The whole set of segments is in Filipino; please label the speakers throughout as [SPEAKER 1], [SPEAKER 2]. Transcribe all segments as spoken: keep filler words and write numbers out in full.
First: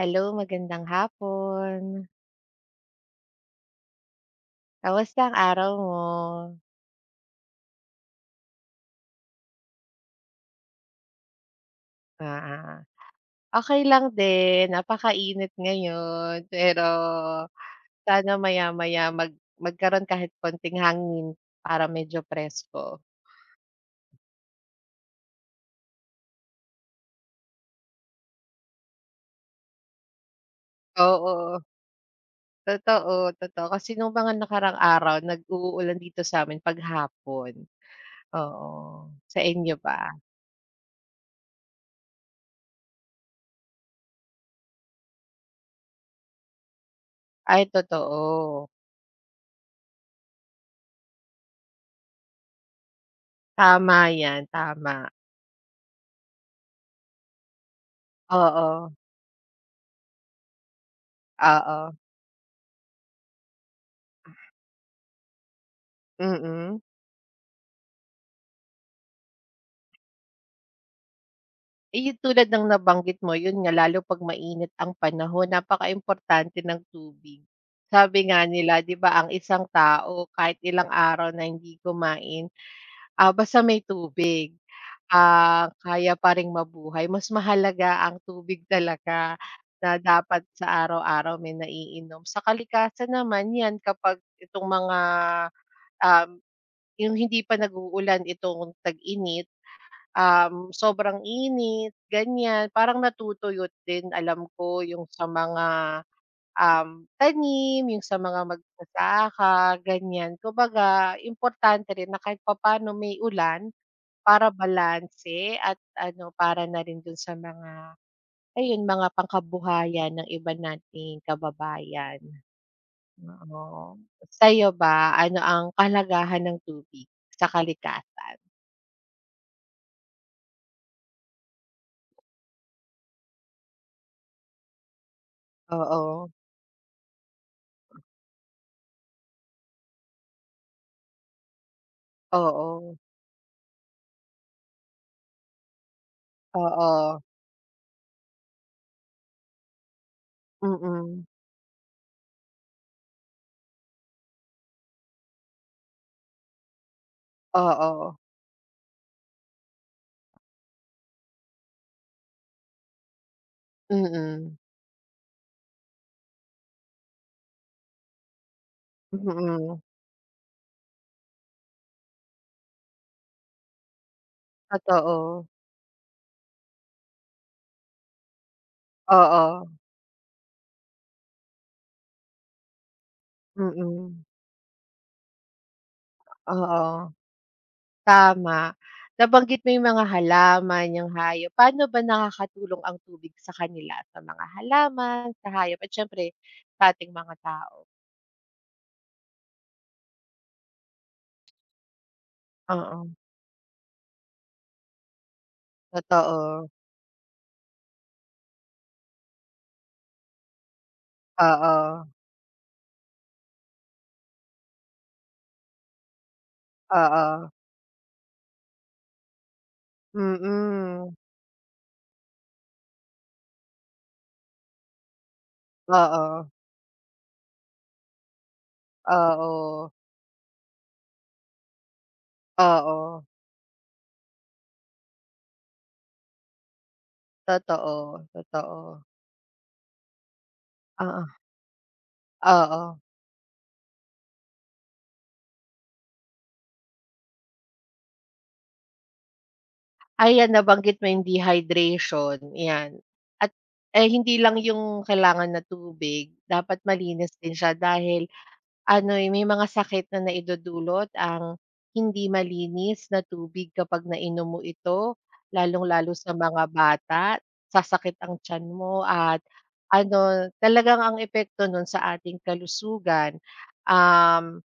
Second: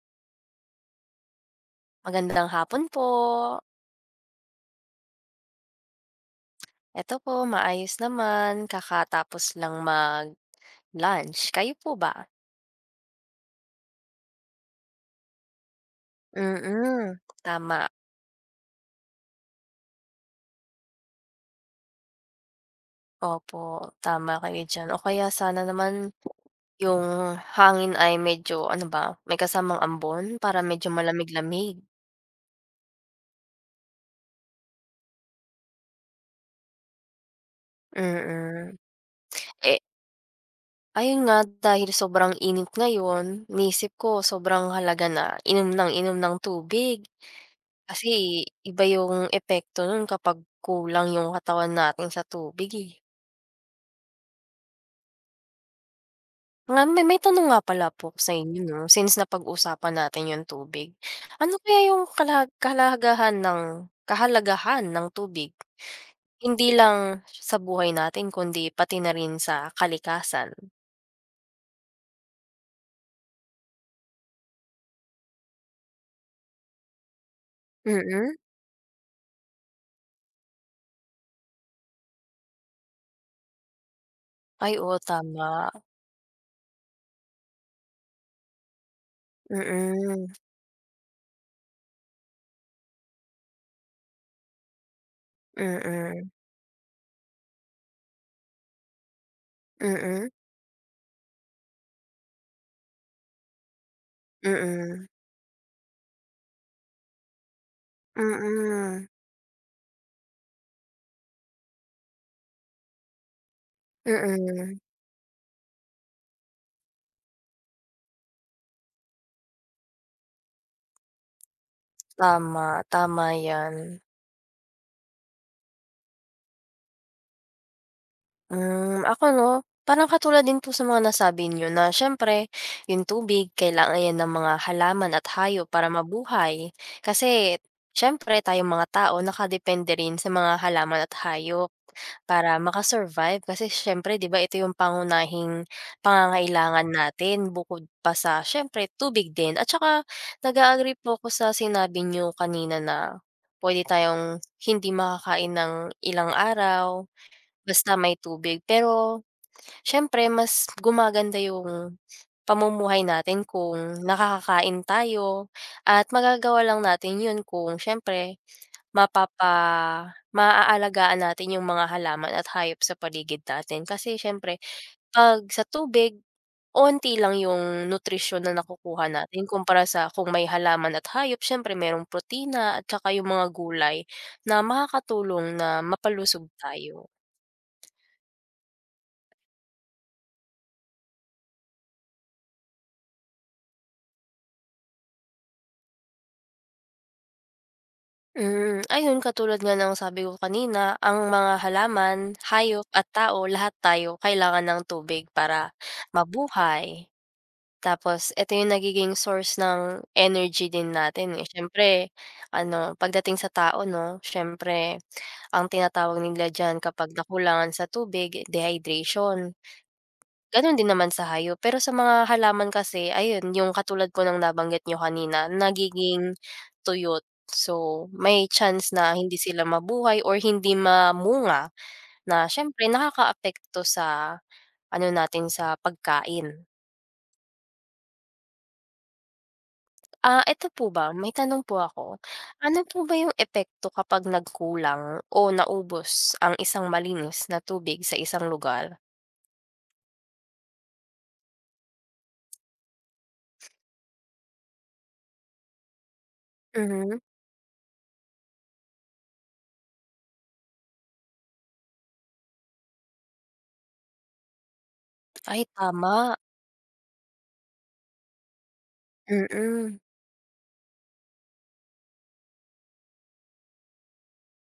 [SPEAKER 1] Hello, magandang hapon.
[SPEAKER 2] Magandang hapon po.
[SPEAKER 1] Kamusta ang araw mo?
[SPEAKER 2] Eto po, maayos naman. Kakatapos lang mag-lunch. Kayo po ba?
[SPEAKER 1] ah okay lang din, napakainit ngayon,
[SPEAKER 2] Mm,
[SPEAKER 1] pero
[SPEAKER 2] mm, tama.
[SPEAKER 1] sana maya-maya mag magkaroon kahit konting hangin para medyo presko.
[SPEAKER 2] Opo, tama kayo diyan. O kaya sana naman yung hangin ay medyo ano ba, may kasamang ambon para medyo
[SPEAKER 1] Oo,
[SPEAKER 2] malamig-lamig.
[SPEAKER 1] totoo, totoo. Kasi nung mga nakarang araw nag-uulan dito sa'min 'pag hapon,
[SPEAKER 2] Mm. Mm.
[SPEAKER 1] oo. Sa inyo
[SPEAKER 2] Eh,
[SPEAKER 1] ba?
[SPEAKER 2] ayun nga dahil sobrang init ngayon, iniisip ko sobrang halaga na inom ng inom ng tubig.
[SPEAKER 1] Ay
[SPEAKER 2] Kasi
[SPEAKER 1] totoo,
[SPEAKER 2] iba yung epekto nun kapag kulang yung katawan natin sa tubig, eh.
[SPEAKER 1] tama 'yan, tama.
[SPEAKER 2] Nga may may tanong nga pala po sa inyo 'no,
[SPEAKER 1] Oo,
[SPEAKER 2] since napag-usapan natin yung tubig. Ano kaya
[SPEAKER 1] oo,
[SPEAKER 2] yung kalag kahalagahan ng kahalagahan ng tubig? Hindi
[SPEAKER 1] mm.
[SPEAKER 2] lang sa buhay natin kundi pati na rin sa kalikasan.
[SPEAKER 1] Eh, yung tulad ng nabanggit mo, yun nga lalo 'pag mainit ang panahon napaka importante ng tubig. Sabi
[SPEAKER 2] Mm.
[SPEAKER 1] nga nila 'di ba ang isang tao kahit ilang araw na hindi kumain, ah, basta may tubig,
[SPEAKER 2] Ay, oo tama.
[SPEAKER 1] ah, kaya pa ring mabuhay. Mas mahalaga ang tubig talaga na
[SPEAKER 2] Mm,
[SPEAKER 1] dapat sa araw-araw may naiinom. Sa kalikasan naman 'yan kapag itong mga,
[SPEAKER 2] mm,
[SPEAKER 1] um, yung hindi pa nag-uulan itong tag-init
[SPEAKER 2] mm,
[SPEAKER 1] um, sobrang init, ganyan. Parang natutuyot din alam ko
[SPEAKER 2] mm,
[SPEAKER 1] yung sa mga, um, tanim, yung sa mga
[SPEAKER 2] mm,
[SPEAKER 1] magsasaka, ganyan. Kumbaga importante rin na kahit papaano may ulan para
[SPEAKER 2] mm,
[SPEAKER 1] balanse at ano, para na rin dun sa mga, ayun, mga pangkabuhayan ng iba nating kababayan,
[SPEAKER 2] tama, tama yan.
[SPEAKER 1] oo. Sa'yo ba, ano ang kalagahan ng tubig sa kalikasan?
[SPEAKER 2] Hmm, ako 'no, parang katulad din po sa mga nasabi niyo na siyempre yung tubig kailangan 'yan ng mga halaman at hayop para
[SPEAKER 1] Oo,
[SPEAKER 2] mabuhay. Kasi siyempre tayong mga tao nakadepende rin sa mga halaman at hayop para maka
[SPEAKER 1] oo,
[SPEAKER 2] kasi siyempre 'di ba ito yung pangunahing pangangailangan
[SPEAKER 1] oo.
[SPEAKER 2] natin bukod pa sa siyempre tubig din. At saka nag-a-agree po
[SPEAKER 1] Mm,
[SPEAKER 2] ako sa sinabi niyo kanina na puwede tayong hindi makakain ng ilang araw. Basta
[SPEAKER 1] oo.
[SPEAKER 2] may tubig. Pero siyempre mas gumaganda yung pamumuhay natin kung
[SPEAKER 1] Mm,
[SPEAKER 2] nakakakain tayo at magagawa lang natin yun kung siyempre mapapa
[SPEAKER 1] mm,
[SPEAKER 2] maaalagaan natin yung mga halaman at hayop sa paligid natin. Kasi siyempre 'pag
[SPEAKER 1] totoo.
[SPEAKER 2] sa tubig, onti lang yung nutrisyon na nakukuha natin
[SPEAKER 1] Oo,
[SPEAKER 2] kumpara sa kung may halaman at hayop siyempre merong protina at saka yung mga gulay
[SPEAKER 1] mm,
[SPEAKER 2] na makakatulong na mapalusog
[SPEAKER 1] oo,
[SPEAKER 2] tayo.
[SPEAKER 1] tama. Nabanggit mo yung mga halaman, yung hayop. Paano ba nakakatulong ang tubig sa kanila, sa mga halaman, sa hayop at siyempre sa ating mga tao?
[SPEAKER 2] Mm, ayun katulad nga ng sabi ko kanina, ang mga halaman, hayop at
[SPEAKER 1] Oo,
[SPEAKER 2] tao, lahat tayo kailangan ng tubig para
[SPEAKER 1] totoo.
[SPEAKER 2] mabuhay. Tapos ito yung nagiging source ng energy din natin, eh.
[SPEAKER 1] Oo,
[SPEAKER 2] Siyempre ano, pagdating sa tao 'no, siyempre ang tinatawag nila diyan kapag
[SPEAKER 1] oo,
[SPEAKER 2] nakulangan sa tubig, dehydration. Gano'n din
[SPEAKER 1] mm,
[SPEAKER 2] naman sa hayop, pero sa mga halaman kasi ayun, yung katulad po ng nabanggit niyo kanina nagiging
[SPEAKER 1] oo,
[SPEAKER 2] tuyot. So, may chance na hindi sila
[SPEAKER 1] oo,
[SPEAKER 2] mabuhay or hindi mamunga na siyempre
[SPEAKER 1] oo,
[SPEAKER 2] nakakaapekto sa ano natin, sa pagkain.
[SPEAKER 1] totoo, totoo.
[SPEAKER 2] Ah, eto po ba,
[SPEAKER 1] Oo,
[SPEAKER 2] may tanong po ako. Ano po
[SPEAKER 1] oo.
[SPEAKER 2] ba yung epekto kapag nagkulang o naubos ang isang malinis na tubig sa isang lugar?
[SPEAKER 1] Ayan 'yan nabanggit mo yung dehydration, 'yan. At, eh, hindi lang yung kailangan na tubig, dapat
[SPEAKER 2] Mhm.
[SPEAKER 1] malinis din siya dahil ano, eh, may mga sakit na naidudulot ang hindi malinis na tubig kapag nainom mo ito,
[SPEAKER 2] Ay
[SPEAKER 1] lalong-lalo
[SPEAKER 2] tama,
[SPEAKER 1] sa mga bata. Sasakit ang tiyan mo at
[SPEAKER 2] mm.
[SPEAKER 1] ano, talagang ang epekto nun sa ating kalusugan. um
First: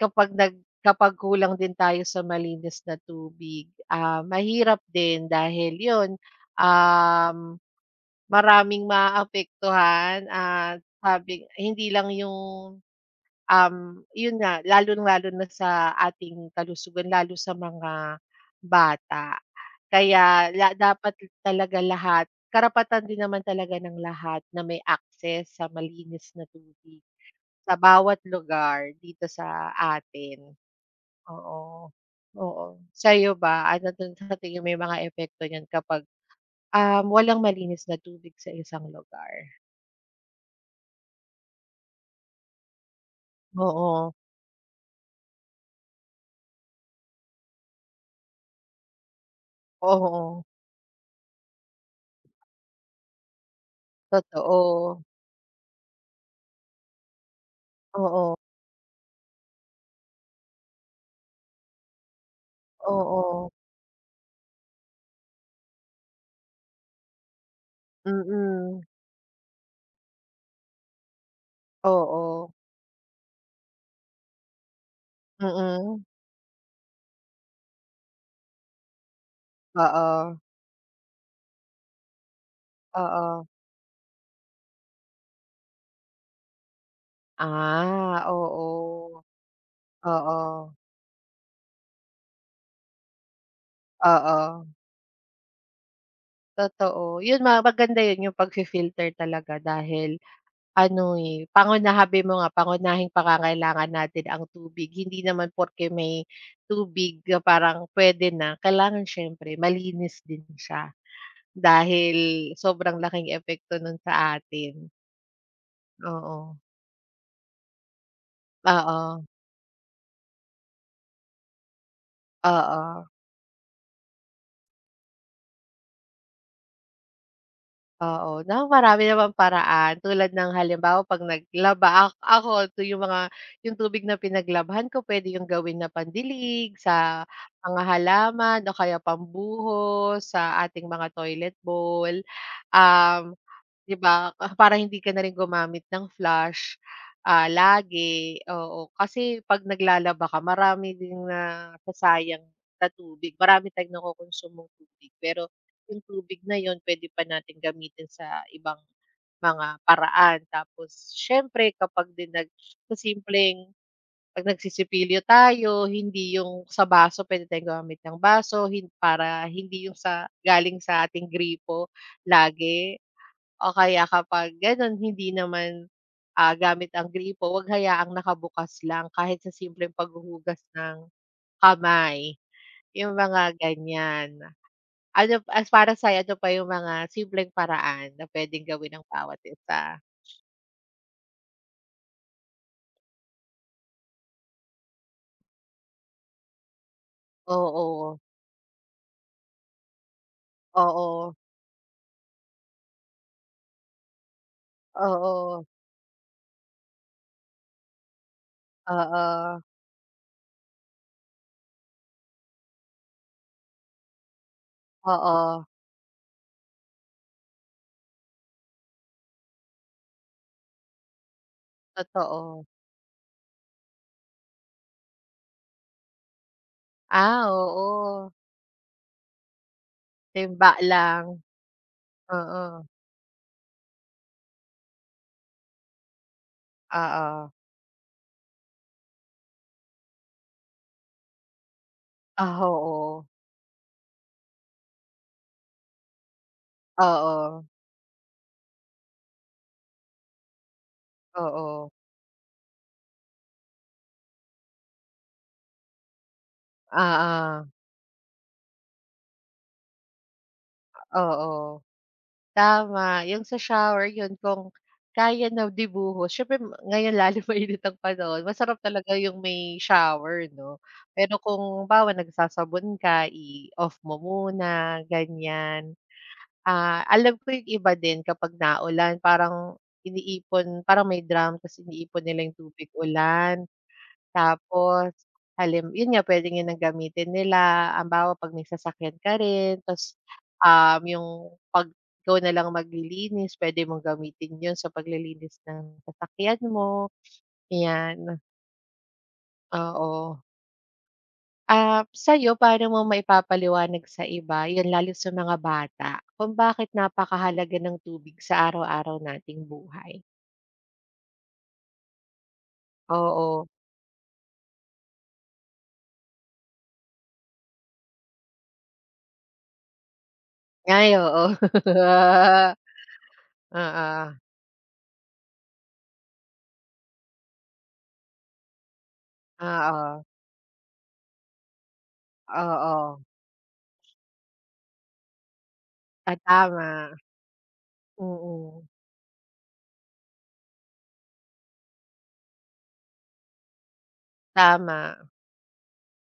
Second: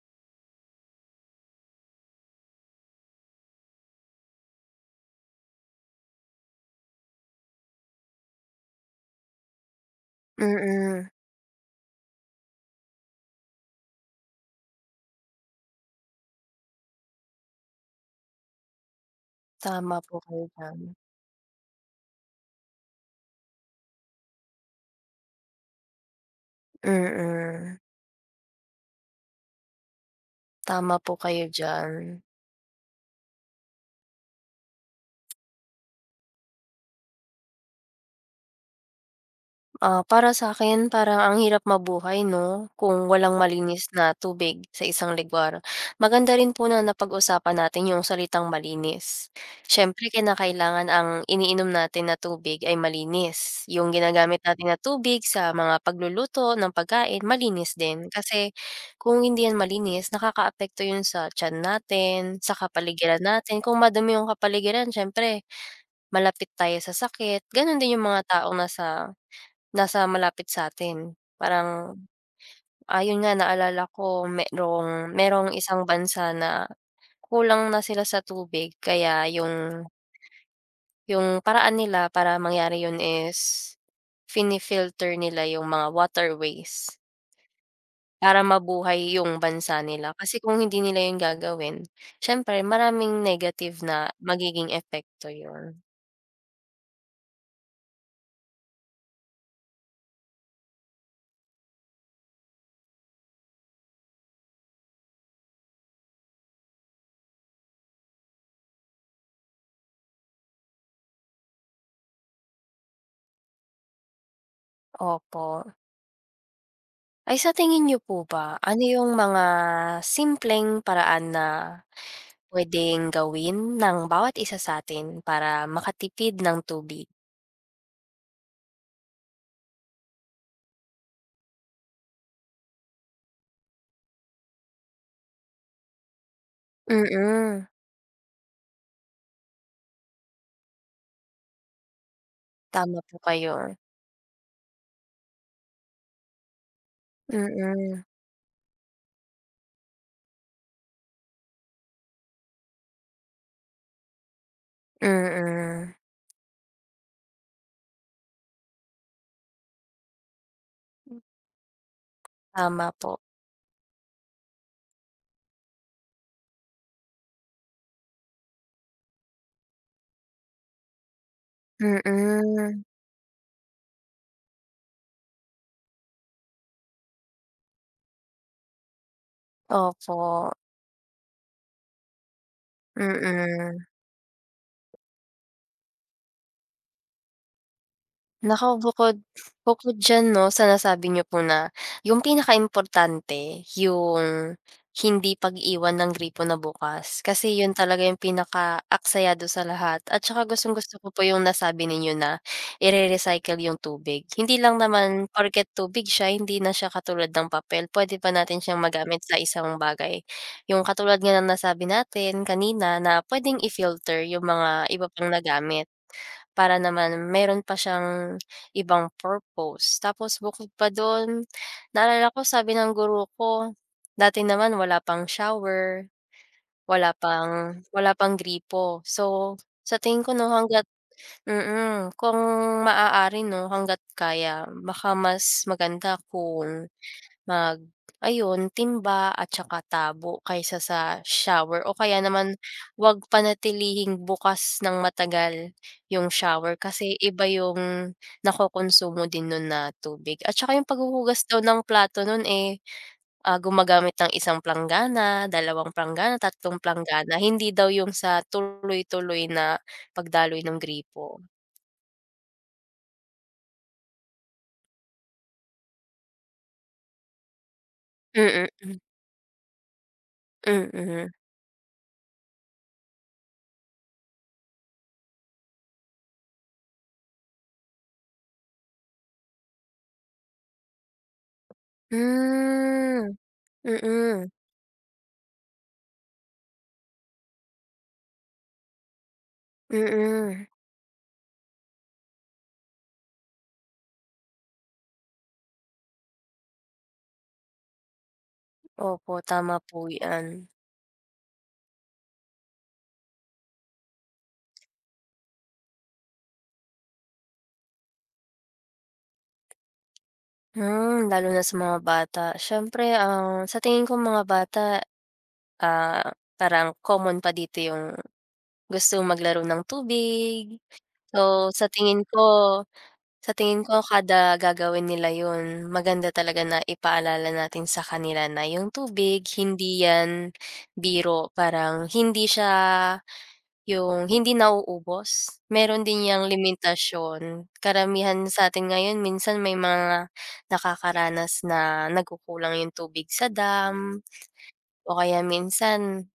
[SPEAKER 1] Kapag nag kapag kulang din tayo sa malinis na tubig, ah, mahirap din dahil yun, um, maraming maaapektuhan at
[SPEAKER 2] Mm,
[SPEAKER 1] sabi hindi lang yung, um, yun nga lalong-lalo na sa ating kalusugan lalo sa mga bata.
[SPEAKER 2] Tama po kayo
[SPEAKER 1] Kaya la
[SPEAKER 2] diyan.
[SPEAKER 1] dapat talaga lahat karapatan din naman talaga ng lahat na may access sa malinis na tubig sa
[SPEAKER 2] Mm,
[SPEAKER 1] bawat lugar dito sa atin.
[SPEAKER 2] Tama po kayo
[SPEAKER 1] Oo,
[SPEAKER 2] diyan.
[SPEAKER 1] oo. Sa'yo ba, ano dun sa tingin mo yung mga epekto niyan kapag, um, walang malinis na tubig sa isang lugar?
[SPEAKER 2] Ah, para sa'kin parang ang hirap mabuhay 'no, kung walang malinis
[SPEAKER 1] Oo,
[SPEAKER 2] na tubig sa isang lugar. Maganda rin po na napag-usapan natin yung salitang "malinis." Siyempre
[SPEAKER 1] oo,
[SPEAKER 2] kinakailangan ang iniinom natin na tubig ay malinis. Yung ginagamit natin na
[SPEAKER 1] totoo.
[SPEAKER 2] tubig sa mga pagluluto ng pagkain, malinis din.
[SPEAKER 1] Oo,
[SPEAKER 2] Kasi kung hindi yan malinis, nakakaapekto yun sa tiyan natin, sa kapaligiran
[SPEAKER 1] oo,
[SPEAKER 2] natin. Kung madumi yung kapaligiran siyempre malapit tayo sa sakit, gano'n din yung mga taong
[SPEAKER 1] mm.
[SPEAKER 2] nasa nasa malapit sa sa'tin. Parang,
[SPEAKER 1] Oo,
[SPEAKER 2] ayun nga naalala ko merong merong isang
[SPEAKER 1] mm.
[SPEAKER 2] bansa na kulang na sila sa tubig kaya yung
[SPEAKER 1] Oo,
[SPEAKER 2] yung paraan nila para mangyari yun is
[SPEAKER 1] oo.
[SPEAKER 2] fini-filter nila yung mga waterways
[SPEAKER 1] Ah,
[SPEAKER 2] para mabuhay
[SPEAKER 1] oo.
[SPEAKER 2] yung bansa nila. Kasi kung
[SPEAKER 1] Oo,
[SPEAKER 2] hindi nila yun gagawin, siyempre maraming negative na
[SPEAKER 1] oo,
[SPEAKER 2] magiging epekto yun.
[SPEAKER 1] totoo. Yun ma maganda yun yung pagfi-filter talaga dahil ano, eh, pangunahabi mo nga, pangunahing pangangailangan natin ang tubig. Hindi naman porke may tubig na parang puwede na, kailangan siyempre malinis din siya dahil sobrang laking epekto nun sa atin.
[SPEAKER 2] Opo.
[SPEAKER 1] Oo,
[SPEAKER 2] Ay sa tingin niyo po ba, ano yung
[SPEAKER 1] oo,
[SPEAKER 2] mga simpleng paraan na puwedeng
[SPEAKER 1] oo.
[SPEAKER 2] gawin ng bawat isa sa sa'tin para makatipid ng tubig?
[SPEAKER 1] Oo, na marami namang paraan tulad ng halimbawa 'pag naglaba ak ako to yung mga yung tubig na pinaglabhan ko puwede yung gawin na pandilig sa
[SPEAKER 2] Mm,
[SPEAKER 1] mga halaman o kaya pambuhos sa ating mga toilet bowl.
[SPEAKER 2] Tama po
[SPEAKER 1] um
[SPEAKER 2] kayo.
[SPEAKER 1] 'Di ba, Ka- para hindi ka na rin gumamit ng flash, ah,
[SPEAKER 2] Mm,
[SPEAKER 1] lagi, oo. Kasi 'pag naglalaba ka marami ding nasasayang na sasayang sa tubig, marami tayong nakokonsumong tubig. Pero
[SPEAKER 2] mm.
[SPEAKER 1] yung tubig na yon puwede pa natin gamitin sa ibang mga paraan. Tapos siyempre kapag din nag
[SPEAKER 2] Tama
[SPEAKER 1] sa
[SPEAKER 2] po.
[SPEAKER 1] simpleng 'pag nagsisipilyo tayo, hindi yung sa baso puwede tayong gumamit ng baso hin para hindi yung sa galing sa ating gripo
[SPEAKER 2] Mm,
[SPEAKER 1] lagi o kaya kapag gano'n hindi naman, ah, gamit ang gripo 'wag hayaang nakabukas lang kahit sa simpleng
[SPEAKER 2] opo,
[SPEAKER 1] paghuhugas ng kamay, yung mga
[SPEAKER 2] mm.
[SPEAKER 1] ganiyan. Ano as para sa ano pa yung mga simpleng paraan na puwedeng
[SPEAKER 2] Naku,
[SPEAKER 1] gawin ng
[SPEAKER 2] bukod
[SPEAKER 1] bawat isa?
[SPEAKER 2] bukod diyan 'no, sa nasabi niyo po na yung pinakaimportante yung hindi pag-iwan ng gripo na bukas. Kasi yun talaga yung
[SPEAKER 1] Oo,
[SPEAKER 2] pinakaaksaya dun sa lahat at saka gustong-gusto ko po
[SPEAKER 1] oo,
[SPEAKER 2] yung nasabi ninyo na ire-recycle yung tubig. Hindi lang naman
[SPEAKER 1] oo,
[SPEAKER 2] porket tubig siya, hindi na siya katulad ng papel, puwede pa natin siyang magamit sa
[SPEAKER 1] oo,
[SPEAKER 2] isang bagay. Yung katulad nga ng nasabi natin kanina na puwedeng i-filter yung mga iba pang
[SPEAKER 1] oo,
[SPEAKER 2] nagamit. Para naman meron pa siyang ibang purpose. Tapos bukod pa dun, naalala ko
[SPEAKER 1] totoo.
[SPEAKER 2] sabi ng guro ko, dati naman wala pang shower, wala
[SPEAKER 1] Ah,
[SPEAKER 2] pang wala
[SPEAKER 1] oo,
[SPEAKER 2] pang gripo. So, sa tingin ko 'no
[SPEAKER 1] timba
[SPEAKER 2] hangga't
[SPEAKER 1] lang,
[SPEAKER 2] mm, kung
[SPEAKER 1] oo,
[SPEAKER 2] maaari 'no, hangga't kaya baka mas maganda kung
[SPEAKER 1] oo.
[SPEAKER 2] Mag ayun, timba at saka tabo kaysa sa shower o kaya naman
[SPEAKER 1] Ah,
[SPEAKER 2] 'wag
[SPEAKER 1] oo,
[SPEAKER 2] panatilihing bukas ng matagal yung shower
[SPEAKER 1] oo,
[SPEAKER 2] kasi iba
[SPEAKER 1] oo,
[SPEAKER 2] yung nakokonsumo din nun na tubig at saka yung paghuhugas daw ng
[SPEAKER 1] oo.
[SPEAKER 2] plato nun, eh, ah, gumagamit ng isang planggana, dalawang planggana, tatlong planggana,
[SPEAKER 1] Oo.
[SPEAKER 2] hindi daw yung sa tuloy-tuloy na pagdaloy ng gripo.
[SPEAKER 1] Oo, tama. Yung sa shower yun kung kaya na dibuhos siyempre m- ngayon lalo mainit ang panahon
[SPEAKER 2] Mm,
[SPEAKER 1] masarap
[SPEAKER 2] hmm,
[SPEAKER 1] talaga yung may shower 'no.
[SPEAKER 2] mm.
[SPEAKER 1] Pero kung bawa nagsasabon ka i-off mo muna ganyan. Ah, alam ko yung iba din kapag naulan parang iniipon parang may drum tas iniipon nila yung tubig
[SPEAKER 2] Hmm,
[SPEAKER 1] ulan.
[SPEAKER 2] mm,
[SPEAKER 1] Tapos halim yun nga puwedeng yun ang gamitin nila, halimbawa 'pag may sasakyan ka rin ta's,
[SPEAKER 2] mm.
[SPEAKER 1] um, yung 'pag ikaw na lang maglilinis pwede mong gamitin yun sa paglilinis ng sasakyan mo, 'yan,
[SPEAKER 2] Opo, tama po
[SPEAKER 1] oo.
[SPEAKER 2] 'yan.
[SPEAKER 1] Ah, sa'yo paano mo maipapaliwanag sa iba, yun lalo sa mga bata, kung bakit napakahalaga ng tubig sa araw-araw nating buhay?
[SPEAKER 2] Hmm, lalo na sa mga bata. Siyempre, ang
[SPEAKER 1] Oo,
[SPEAKER 2] sa tingin ko mga bata, ah, parang common pa dito yung gusto maglaro ng tubig.
[SPEAKER 1] ay oo.
[SPEAKER 2] So, sa tingin ko sa tingin ko
[SPEAKER 1] Oo,
[SPEAKER 2] kada gagawin nila 'yun, maganda talaga na ipaalala natin sa kanila na yung tubig hindi
[SPEAKER 1] oo,
[SPEAKER 2] 'yan biro, parang hindi siya.
[SPEAKER 1] oo.
[SPEAKER 2] Yung hindi nauubos, meron din
[SPEAKER 1] Ay
[SPEAKER 2] yang
[SPEAKER 1] tama,
[SPEAKER 2] limitasyon. Karamihan
[SPEAKER 1] mm.
[SPEAKER 2] sa'tin ngayon minsan may mga nakakaranas na nagkukulang yung tubig sa dam o
[SPEAKER 1] Tama,
[SPEAKER 2] kaya minsan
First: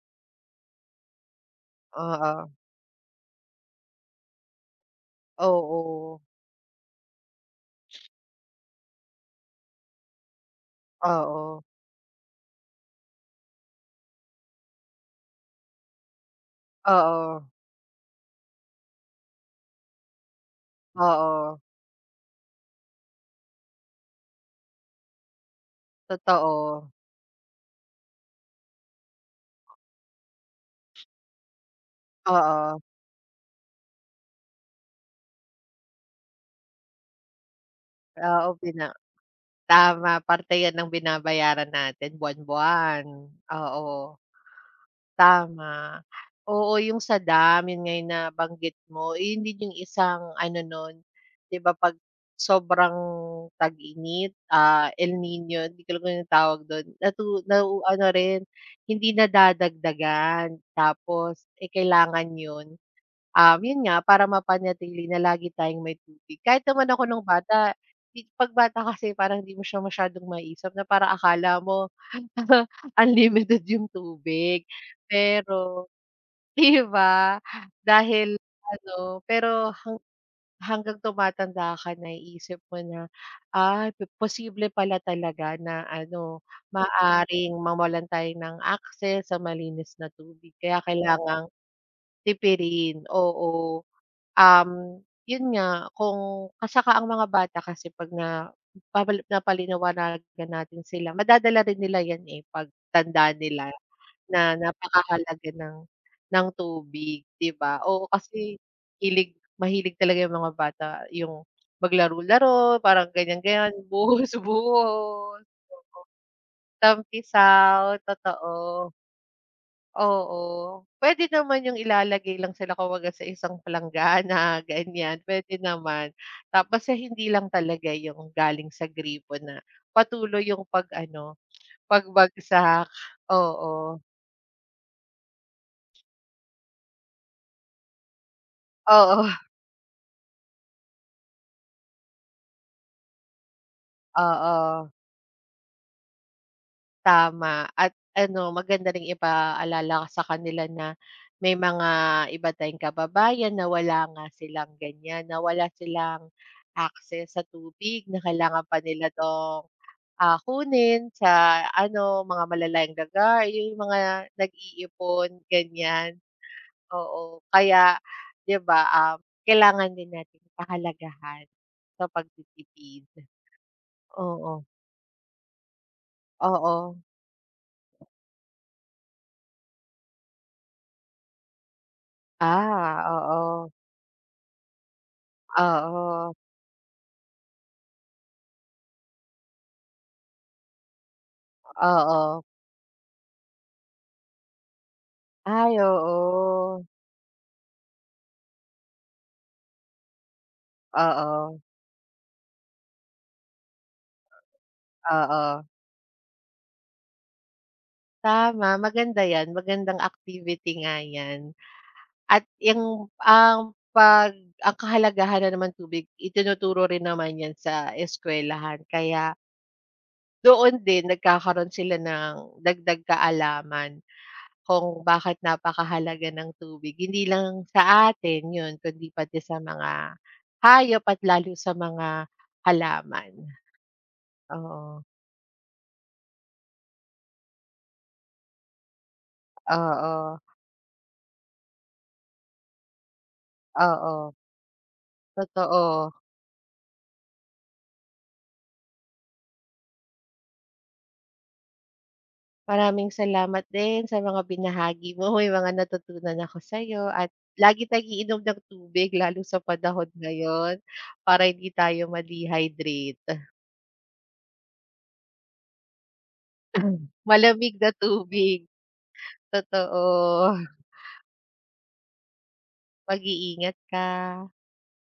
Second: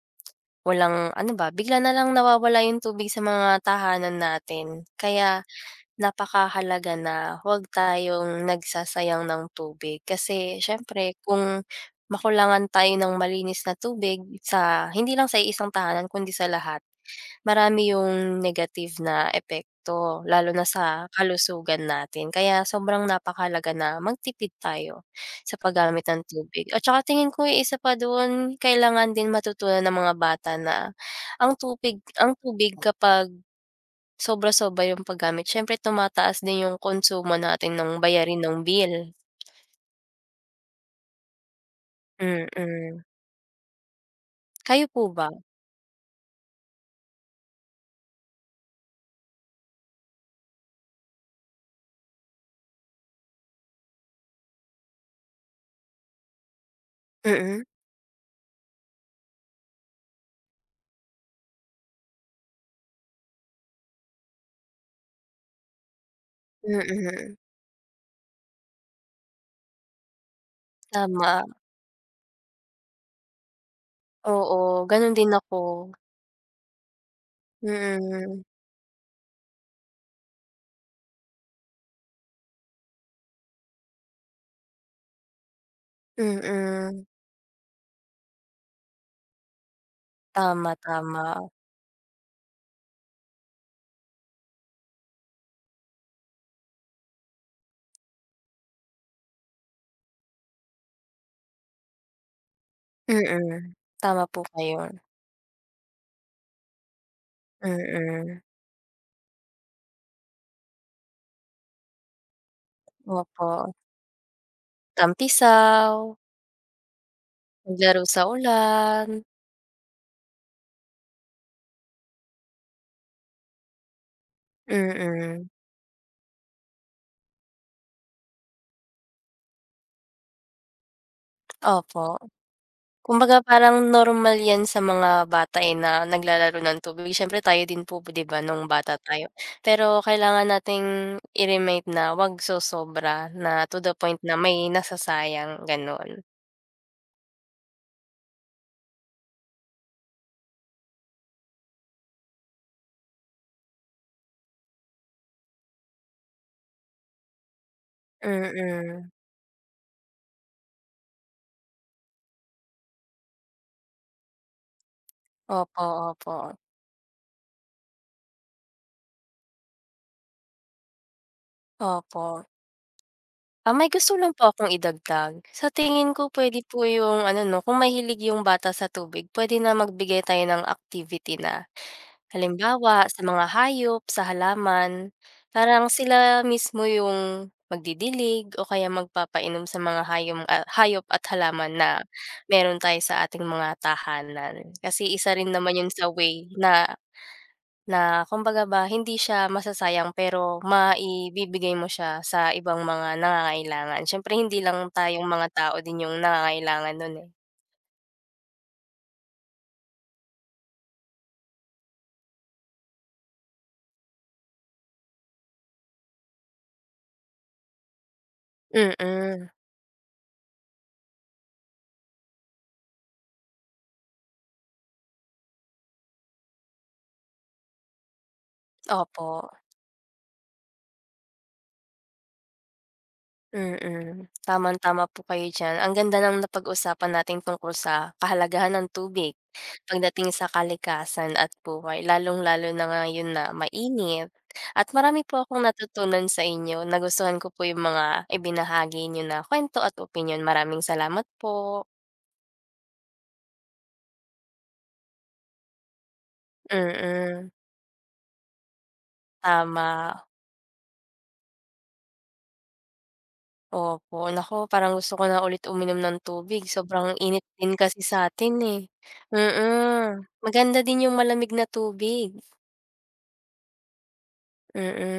[SPEAKER 2] walang ano ba, bigla na lang
[SPEAKER 1] oo.
[SPEAKER 2] nawawala yung tubig sa mga tahanan natin. Kaya
[SPEAKER 1] Oo.
[SPEAKER 2] napakahalaga na huwag tayong nagsasayang ng tubig kasi siyempre kung
[SPEAKER 1] Oo.
[SPEAKER 2] makulangan tayo ng malinis na tubig sa hindi lang sa isang tahanan kundi sa lahat.
[SPEAKER 1] Oo.
[SPEAKER 2] Marami yung negative na epekto lalo na sa
[SPEAKER 1] Oo.
[SPEAKER 2] kalusugan natin kaya sobrang napakalaga na magtipid tayo sa paggamit ng tubig at
[SPEAKER 1] Totoo.
[SPEAKER 2] saka tingin ko yung isa pa dun kailangan din matutunan ng mga bata na ang tubig ang
[SPEAKER 1] Oo.
[SPEAKER 2] tubig kapag sobra-sobra yung paggamit siyempre tumataas din yung konsumo natin ng bayarin
[SPEAKER 1] Oo,
[SPEAKER 2] ng
[SPEAKER 1] bina
[SPEAKER 2] bill,
[SPEAKER 1] tama parte 'yan ng binabayaran natin
[SPEAKER 2] mm.
[SPEAKER 1] buwan-buwan, oo.
[SPEAKER 2] Kayo po ba?
[SPEAKER 1] Tama. Oo, yung sa dam, yun nga yung nabanggit mo, eh, yun din yung isang ano nun, 'di ba 'pag sobrang tag-init, ah, El Nino, hindi ko alam kung anong tawag dun, natu
[SPEAKER 2] Mm,
[SPEAKER 1] nau ano rin, hindi nadadagdagan. Tapos, eh, kailangan yun, um, yun nga, para mapanatili na lagi tayong may tubig. Kahit naman ako nung
[SPEAKER 2] mm.
[SPEAKER 1] bata, 'di 'pag bata kasi parang hindi mo siya masyadong maiisip na para
[SPEAKER 2] Tama,
[SPEAKER 1] akala mo unlimited yung
[SPEAKER 2] oo
[SPEAKER 1] tubig.
[SPEAKER 2] ganun din ako,
[SPEAKER 1] Pero 'di ba, dahil
[SPEAKER 2] mm.
[SPEAKER 1] ano, pero hanggang tumatanda ka naiisip mo na, ah, p- posible pala talaga na ano,
[SPEAKER 2] Mm.
[SPEAKER 1] maaring mawalan tayo ng access sa malinis na tubig
[SPEAKER 2] Tama,
[SPEAKER 1] kaya
[SPEAKER 2] tama.
[SPEAKER 1] kailangang tipirin, oo. Um, Yun nga kung at ang mga bata kasi 'pag na papali napaliwanagan natin sila madadala rin nila yan, eh, 'pag tanda nila.
[SPEAKER 2] Mm. Tama po
[SPEAKER 1] Na
[SPEAKER 2] kayo.
[SPEAKER 1] napakahalaga ng ng tubig, 'di ba? Oo,
[SPEAKER 2] Mm.
[SPEAKER 1] kasi hilig mahilig talaga yung mga bata yung maglaro-laro, parang
[SPEAKER 2] Opo.
[SPEAKER 1] ganyan-ganyan, buhos-buhos,
[SPEAKER 2] Tampisaw,
[SPEAKER 1] tampisaw,
[SPEAKER 2] maglaro sa
[SPEAKER 1] totoo.
[SPEAKER 2] ulan.
[SPEAKER 1] Oo, pwede naman yung ilalagay lang sila kumbaga sa isang palanggana, ganyan,
[SPEAKER 2] Mm.
[SPEAKER 1] pwede naman. Tapos sa hindi lang talaga yung galing sa gripo na patuloy yung pag-ano,
[SPEAKER 2] Opo.
[SPEAKER 1] pagbagsak,
[SPEAKER 2] Kumbaga parang
[SPEAKER 1] oo.
[SPEAKER 2] normal 'yan sa mga bata, eh, na naglalaro ng tubig. Siyempre tayo din po 'di ba nung bata
[SPEAKER 1] Oo,
[SPEAKER 2] tayo. Pero kailangan nating i-remind na 'wag sosobra na to the point na may
[SPEAKER 1] oo.
[SPEAKER 2] nasasayang, gano'n.
[SPEAKER 1] Tama at ano maganda ring ipaalala sa kanila na may mga iba tayong kababayan na wala nga silang ganyan, na wala silang access sa tubig na kailangan pa nila
[SPEAKER 2] Mm.
[SPEAKER 1] 'tong, ah, kunin sa ano mga malalayong daga yung mga nag-iipon
[SPEAKER 2] Opo,
[SPEAKER 1] ganyan,
[SPEAKER 2] opo.
[SPEAKER 1] oo. Kaya 'di ba, um, kailangan din natin pahalagahan sa
[SPEAKER 2] Opo.
[SPEAKER 1] pagtitipid.
[SPEAKER 2] Ah, may gusto lang po
[SPEAKER 1] Oo,
[SPEAKER 2] akong idagdag. Sa tingin ko pwede po
[SPEAKER 1] oo.
[SPEAKER 2] yung ano 'no, kung mahilig yung bata sa tubig pwede na magbigay tayo ng activity na
[SPEAKER 1] Ah,
[SPEAKER 2] halimbawa sa mga
[SPEAKER 1] oo,
[SPEAKER 2] hayop, sa halaman, parang
[SPEAKER 1] oo.
[SPEAKER 2] sila mismo yung magdidilig o kaya magpapainom sa mga hayom ah, hayop at halaman na
[SPEAKER 1] Oo.
[SPEAKER 2] meron tayo sa ating mga tahanan. Kasi isa rin
[SPEAKER 1] Ay,
[SPEAKER 2] naman yun sa way
[SPEAKER 1] oo.
[SPEAKER 2] na na kumbaga ba hindi siya masasayang pero
[SPEAKER 1] Oo,
[SPEAKER 2] maibibigay mo siya sa ibang mga nangangailangan. Siyempre hindi lang tayong mga
[SPEAKER 1] oo.
[SPEAKER 2] tao din yung nangangailangan nun, eh.
[SPEAKER 1] Tama, maganda 'yan, magandang activity nga 'yan. At yung ang pag ang kahalagahan na naman tubig itinuturo rin naman 'yan sa eskuwelahan kaya
[SPEAKER 2] Mm,
[SPEAKER 1] doon din nagkakaroon sila ng dagdag kaalaman kung bakit napakahalaga ng tubig. Hindi lang sa atin 'yun kundi
[SPEAKER 2] opo,
[SPEAKER 1] pati sa mga hayop at lalo sa mga halaman.
[SPEAKER 2] mm.
[SPEAKER 1] Oo,
[SPEAKER 2] Tamang-tama po kayo diyan. Ang ganda ng napag-usapan natin tungkol sa kahalagahan ng tubig pagdating
[SPEAKER 1] oo.
[SPEAKER 2] sa kalikasan at buhay, lalong-lalo na ngayon na mainit.
[SPEAKER 1] Oo,
[SPEAKER 2] At marami po akong
[SPEAKER 1] totoo.
[SPEAKER 2] natutunan sa inyo, nagustuhan ko po yung mga ibinahagi niyo na kwento at opinyon. Maraming salamat po.
[SPEAKER 1] Maraming salamat din sa mga binahagi mo. May mga natutunan ako sa'yo at
[SPEAKER 2] Mm,
[SPEAKER 1] lagi nag-iinom ng tubig lalo sa panahon
[SPEAKER 2] tama.
[SPEAKER 1] ngayon para hindi tayo ma-dehydrate.
[SPEAKER 2] Opo, naku parang gusto ko na ulit uminom ng tubig sobrang init din
[SPEAKER 1] Malamig na
[SPEAKER 2] kasi sa atin
[SPEAKER 1] tubig,
[SPEAKER 2] eh.
[SPEAKER 1] totoo.
[SPEAKER 2] Mm, maganda din yung malamig na tubig,
[SPEAKER 1] Mag-iingat ka.
[SPEAKER 2] mm.